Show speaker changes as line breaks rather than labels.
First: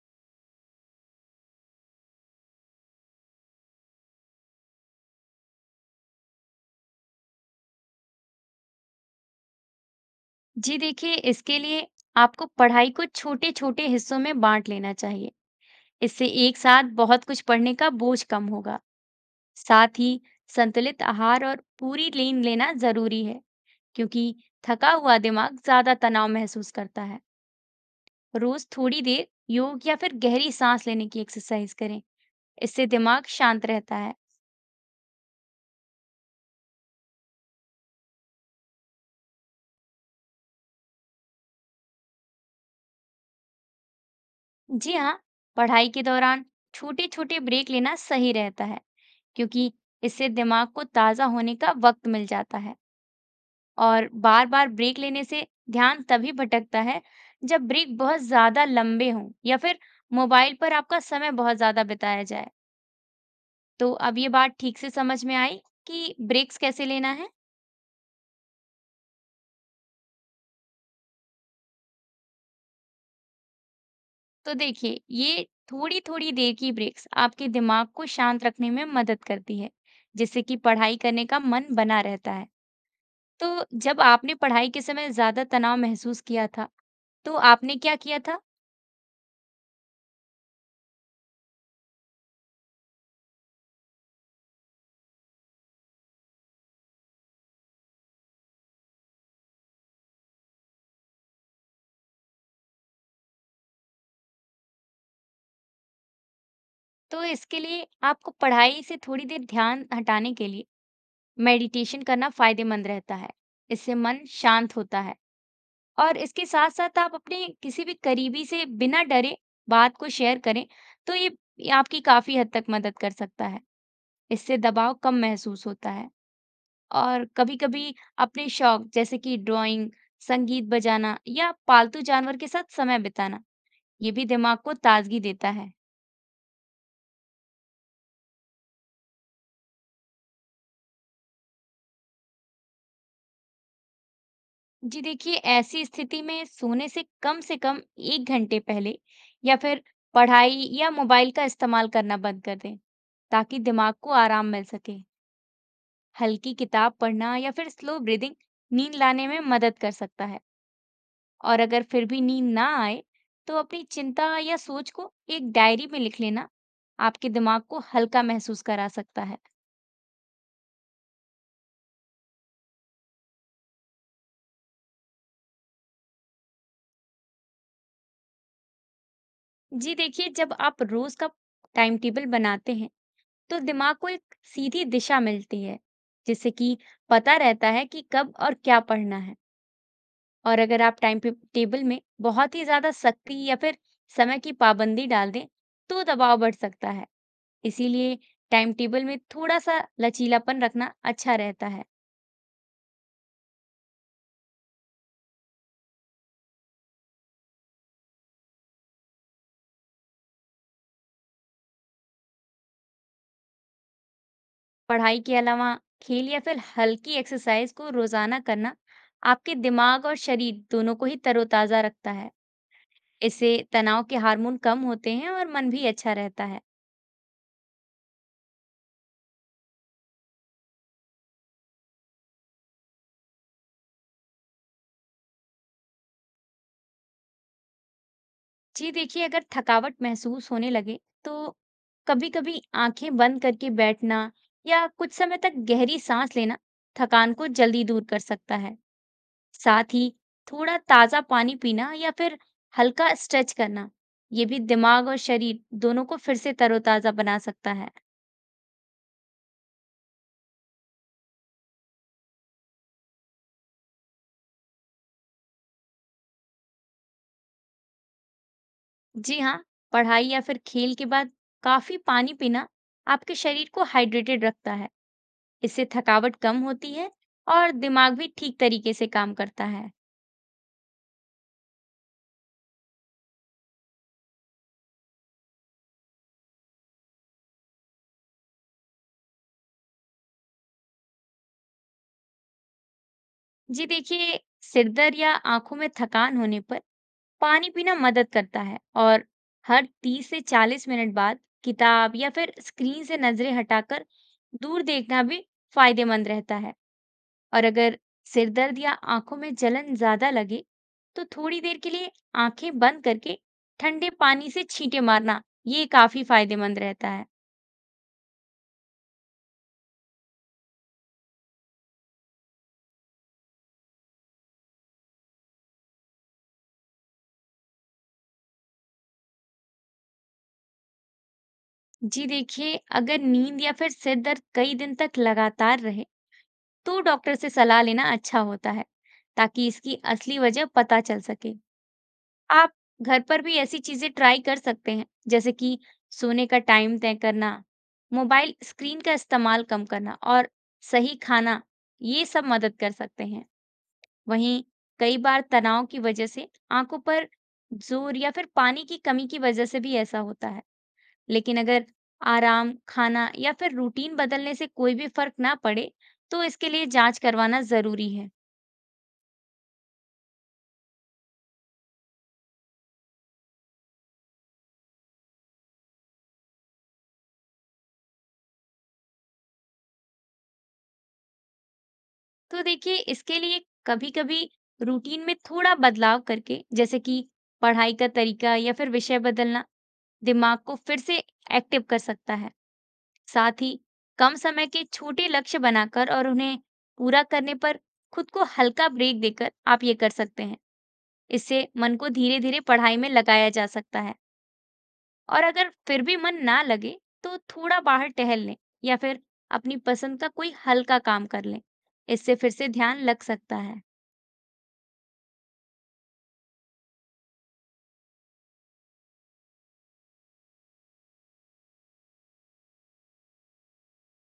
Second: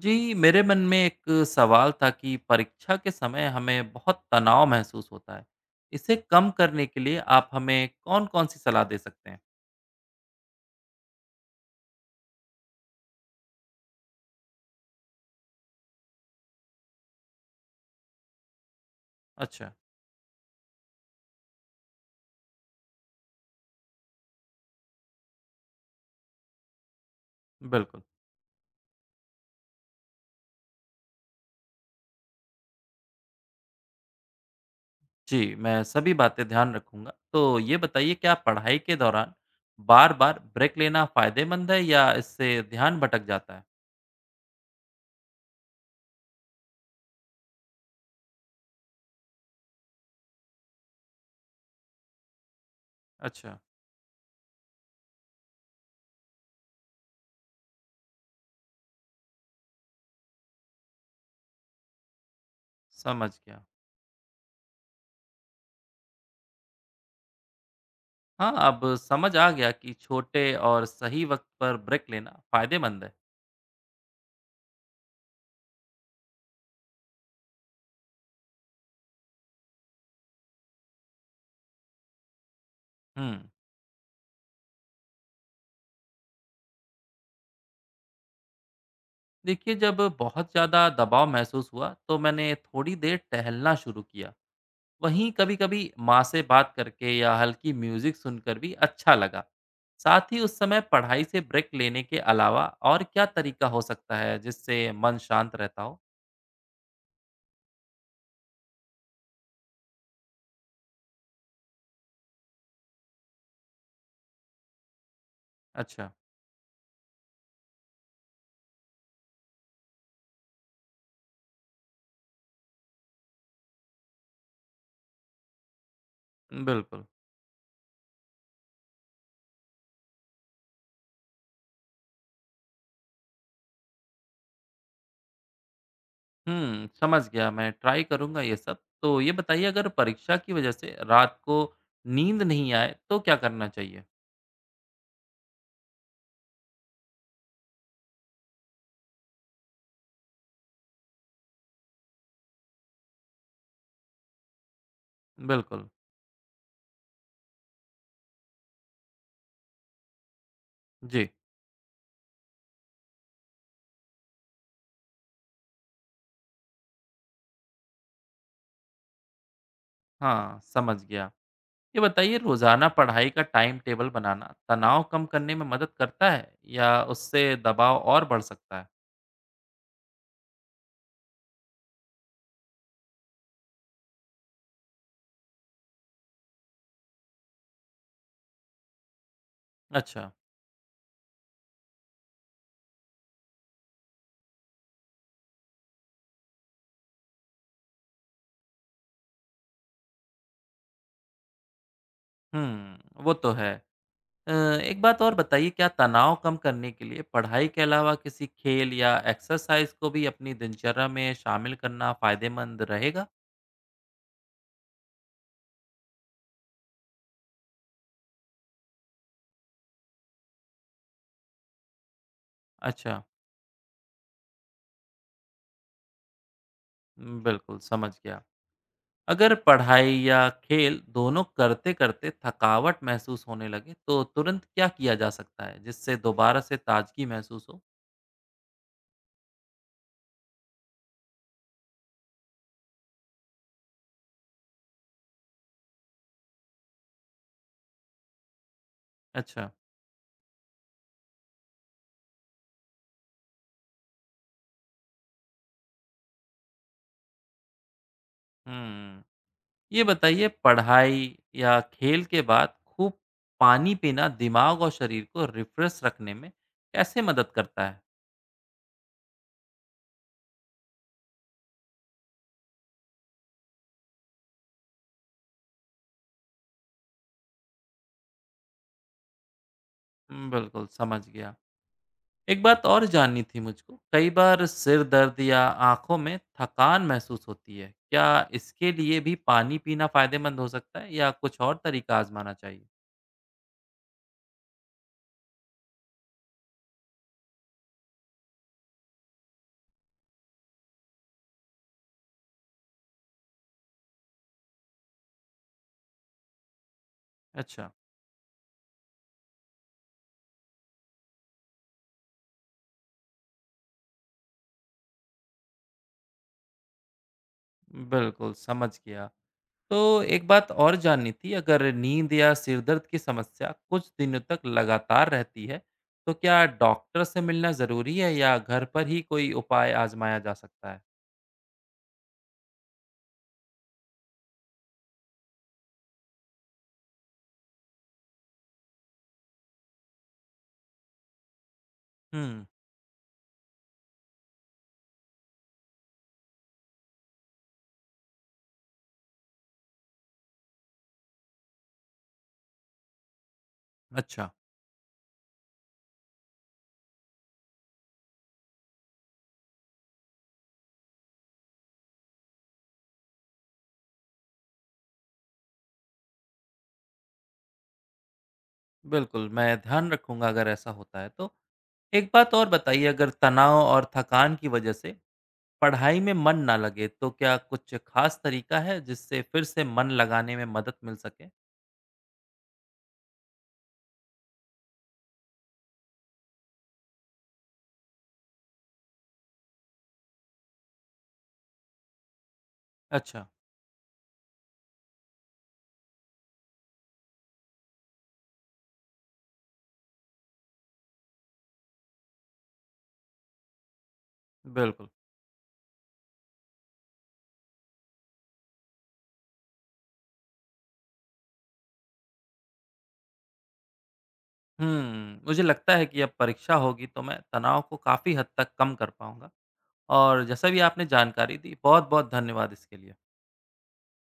जी, मेरे मन में एक सवाल था कि परीक्षा के समय हमें बहुत तनाव महसूस होता है। इसे कम करने के लिए आप हमें कौन-कौन सी सलाह दे सकते हैं?
जी देखिए, इसके लिए आपको पढ़ाई को छोटे-छोटे हिस्सों में बाँट लेना चाहिए। इससे एक साथ बहुत कुछ पढ़ने का बोझ कम होगा।
अच्छा,
साथ ही संतुलित आहार और पूरी नींद लेना ज़रूरी है, क्योंकि थका हुआ दिमाग ज़्यादा तनाव महसूस करता है।
बिल्कुल।
रोज़ थोड़ी देर योग या फिर गहरी सांस लेने की एक्सरसाइज करें, इससे दिमाग शांत रहता है।
जी, मैं सभी बातें ध्यान रखूँगा। तो ये बताइए क्या पढ़ाई के दौरान बार-बार ब्रेक लेना फ़ायदेमंद है या इससे ध्यान भटक जाता है?
जी हाँ, पढ़ाई के दौरान छोटे-छोटे ब्रेक लेना सही रहता है, क्योंकि इससे दिमाग को ताज़ा होने का वक़्त मिल जाता है।
अच्छा,
और बार-बार ब्रेक लेने से ध्यान तभी भटकता है जब ब्रेक बहुत ज़्यादा लंबे हों या फिर मोबाइल पर आपका समय बहुत ज़्यादा बिताया जाए।
समझ गया।
तो अब ये बात ठीक से समझ में आई कि ब्रेक्स कैसे लेना है?
हाँ, अब समझ आ गया कि छोटे और सही वक़्त पर ब्रेक लेना फ़ायदेमंद है।
तो देखिए, ये थोड़ी-थोड़ी देर की ब्रेक्स आपके दिमाग को शांत रखने में मदद करती है, जिससे कि पढ़ाई करने का मन बना रहता है।
हुँ।
तो जब आपने पढ़ाई के समय ज़्यादा तनाव महसूस किया था, तो आपने क्या किया था?
देखिए जब बहुत ज़्यादा दबाव महसूस हुआ तो मैंने थोड़ी देर टहलना शुरू किया। वहीं कभी-कभी माँ से बात करके या हल्की म्यूज़िक सुनकर भी अच्छा लगा। साथ ही उस समय पढ़ाई से ब्रेक लेने के अलावा और क्या तरीका हो सकता है जिससे मन शांत रहता हो?
तो इसके लिए आपको पढ़ाई से थोड़ी देर ध्यान हटाने के लिए मेडिटेशन करना फायदेमंद रहता है। इससे मन शांत होता है।
अच्छा।
और इसके साथ-साथ आप अपने किसी भी करीबी से बिना डरे बात को शेयर करें, तो ये आपकी काफ़ी हद तक मदद कर सकता है। इससे दबाव कम महसूस होता है।
बिल्कुल।
और कभी-कभी अपने शौक जैसे कि ड्राइंग, संगीत बजाना या पालतू जानवर के साथ समय बिताना, ये भी दिमाग को ताजगी देता है।
हम्म, समझ गया, मैं ट्राई करूँगा ये सब। तो ये बताइए अगर परीक्षा की वजह से रात को नींद नहीं आए तो क्या करना चाहिए?
जी देखिए, ऐसी स्थिति में सोने से कम 1 घंटे पहले या फिर पढ़ाई या मोबाइल का इस्तेमाल करना बंद कर दें, ताकि दिमाग को आराम मिल सके।
बिल्कुल।
हल्की किताब पढ़ना या फिर स्लो ब्रीदिंग नींद लाने में मदद कर सकता है।
जी।
और अगर फिर भी नींद ना आए, तो अपनी चिंता या सोच को एक डायरी में लिख लेना आपके दिमाग को हल्का महसूस करा सकता है।
हाँ, समझ गया। ये बताइए रोजाना पढ़ाई का टाइम टेबल बनाना तनाव कम करने में मदद करता है या उससे दबाव और बढ़ सकता है?
जी देखिए, जब आप रोज का टाइम टेबल बनाते हैं, तो दिमाग को एक सीधी दिशा मिलती है, जिससे कि पता रहता है कि कब और क्या पढ़ना है।
अच्छा।
और अगर आप टाइम पे टेबल में बहुत ही ज़्यादा सख्ती या फिर समय की पाबंदी डाल दें, तो दबाव बढ़ सकता है। इसीलिए टाइम टेबल में थोड़ा-सा लचीलापन रखना अच्छा रहता है।
हम्म, वो तो है। अ, एक बात और बताइए क्या तनाव कम करने के लिए पढ़ाई के अलावा किसी खेल या एक्सरसाइज को भी अपनी दिनचर्या में शामिल करना फायदेमंद रहेगा?
पढ़ाई के अलावा खेल या फिर हल्की एक्सरसाइज को रोज़ाना करना आपके दिमाग और शरीर दोनों को ही तरोताज़ा रखता है।
अच्छा।
इससे तनाव के हार्मोन कम होते हैं और मन भी अच्छा रहता है।
बिल्कुल समझ गया। अगर पढ़ाई या खेल दोनों करते करते थकावट महसूस होने लगे तो तुरंत क्या किया जा सकता है जिससे दोबारा से ताजगी महसूस हो?
जी देखिए, अगर थकावट महसूस होने लगे तो कभी-कभी आंखें बंद करके बैठना या कुछ समय तक गहरी सांस लेना थकान को जल्दी दूर कर सकता है।
अच्छा।
साथ ही थोड़ा ताज़ा पानी पीना या फिर हल्का स्ट्रेच करना, ये भी दिमाग और शरीर दोनों को फिर से तरोताज़ा बना सकता है।
हुँ। ये बताइए पढ़ाई या खेल के बाद खूब पानी पीना दिमाग और शरीर को रिफ़्रेश रखने में कैसे मदद करता है?
जी हाँ, पढ़ाई या फिर खेल के बाद काफ़ी पानी पीना आपके शरीर को हाइड्रेटेड रखता है। इससे थकावट कम होती है और दिमाग भी ठीक तरीके से काम करता है।
बिल्कुल समझ गया। एक बात और जाननी थी मुझको, कई बार सिर दर्द या आँखों में थकान महसूस होती है। क्या इसके लिए भी पानी पीना फ़ायदेमंद हो सकता है या कुछ और तरीका आज़माना चाहिए?
जी देखिए, सिरदर्द या आंखों में थकान होने पर पानी पीना मदद करता है और हर 30 से 40 मिनट बाद किताब या फिर स्क्रीन से नजरें हटाकर दूर देखना भी फायदेमंद रहता है। और
अच्छा,
अगर सिरदर्द या आंखों में जलन ज्यादा लगे, तो थोड़ी देर के लिए आंखें बंद करके ठंडे पानी से छींटे मारना ये काफी फायदेमंद रहता है।
बिल्कुल समझ गया। तो एक बात और जाननी थी, अगर नींद या सिर दर्द की समस्या कुछ दिनों तक लगातार रहती है, तो क्या डॉक्टर से मिलना ज़रूरी है या घर पर ही कोई उपाय आज़माया जा सकता है?
जी देखिए, अगर नींद या फिर सिर दर्द कई दिन तक लगातार रहे, तो डॉक्टर से सलाह लेना अच्छा होता है, ताकि इसकी असली वजह पता चल सके।
हुँ।
आप घर पर भी ऐसी चीजें ट्राई कर सकते हैं, जैसे कि सोने का टाइम तय करना, मोबाइल स्क्रीन का इस्तेमाल कम करना और सही खाना, ये सब मदद कर सकते हैं।
अच्छा।
वहीं कई बार तनाव की वजह से आंखों पर जोर या फिर पानी की कमी की वजह से भी ऐसा होता है। लेकिन अगर आराम, खाना या फिर रूटीन बदलने से कोई भी फर्क ना पड़े, तो इसके लिए जांच करवाना जरूरी है।
बिल्कुल, मैं ध्यान रखूँगा अगर ऐसा होता है तो। एक बात और बताइए, अगर तनाव और थकान की वजह से पढ़ाई में मन ना लगे, तो क्या कुछ खास तरीका है जिससे फिर से मन लगाने में मदद मिल सके?
तो देखिए, इसके लिए कभी-कभी रूटीन में थोड़ा बदलाव करके जैसे कि पढ़ाई का तरीका या फिर विषय बदलना दिमाग को फिर से एक्टिव कर सकता है।
अच्छा,
साथ ही कम समय के छोटे लक्ष्य बनाकर और उन्हें पूरा करने पर खुद को हल्का ब्रेक देकर आप ये कर सकते हैं। इससे मन को धीरे-धीरे पढ़ाई में लगाया जा सकता है।
बिल्कुल।
और अगर फिर भी मन ना लगे, तो थोड़ा बाहर टहल लें या फिर अपनी पसंद का कोई हल्का काम कर लें। इससे फिर से ध्यान लग सकता है।
हुँ, मुझे लगता है कि अब परीक्षा होगी तो मैं तनाव को काफ़ी हद तक कम कर पाऊँगा और जैसा भी आपने जानकारी दी, बहुत-बहुत धन्यवाद इसके लिए।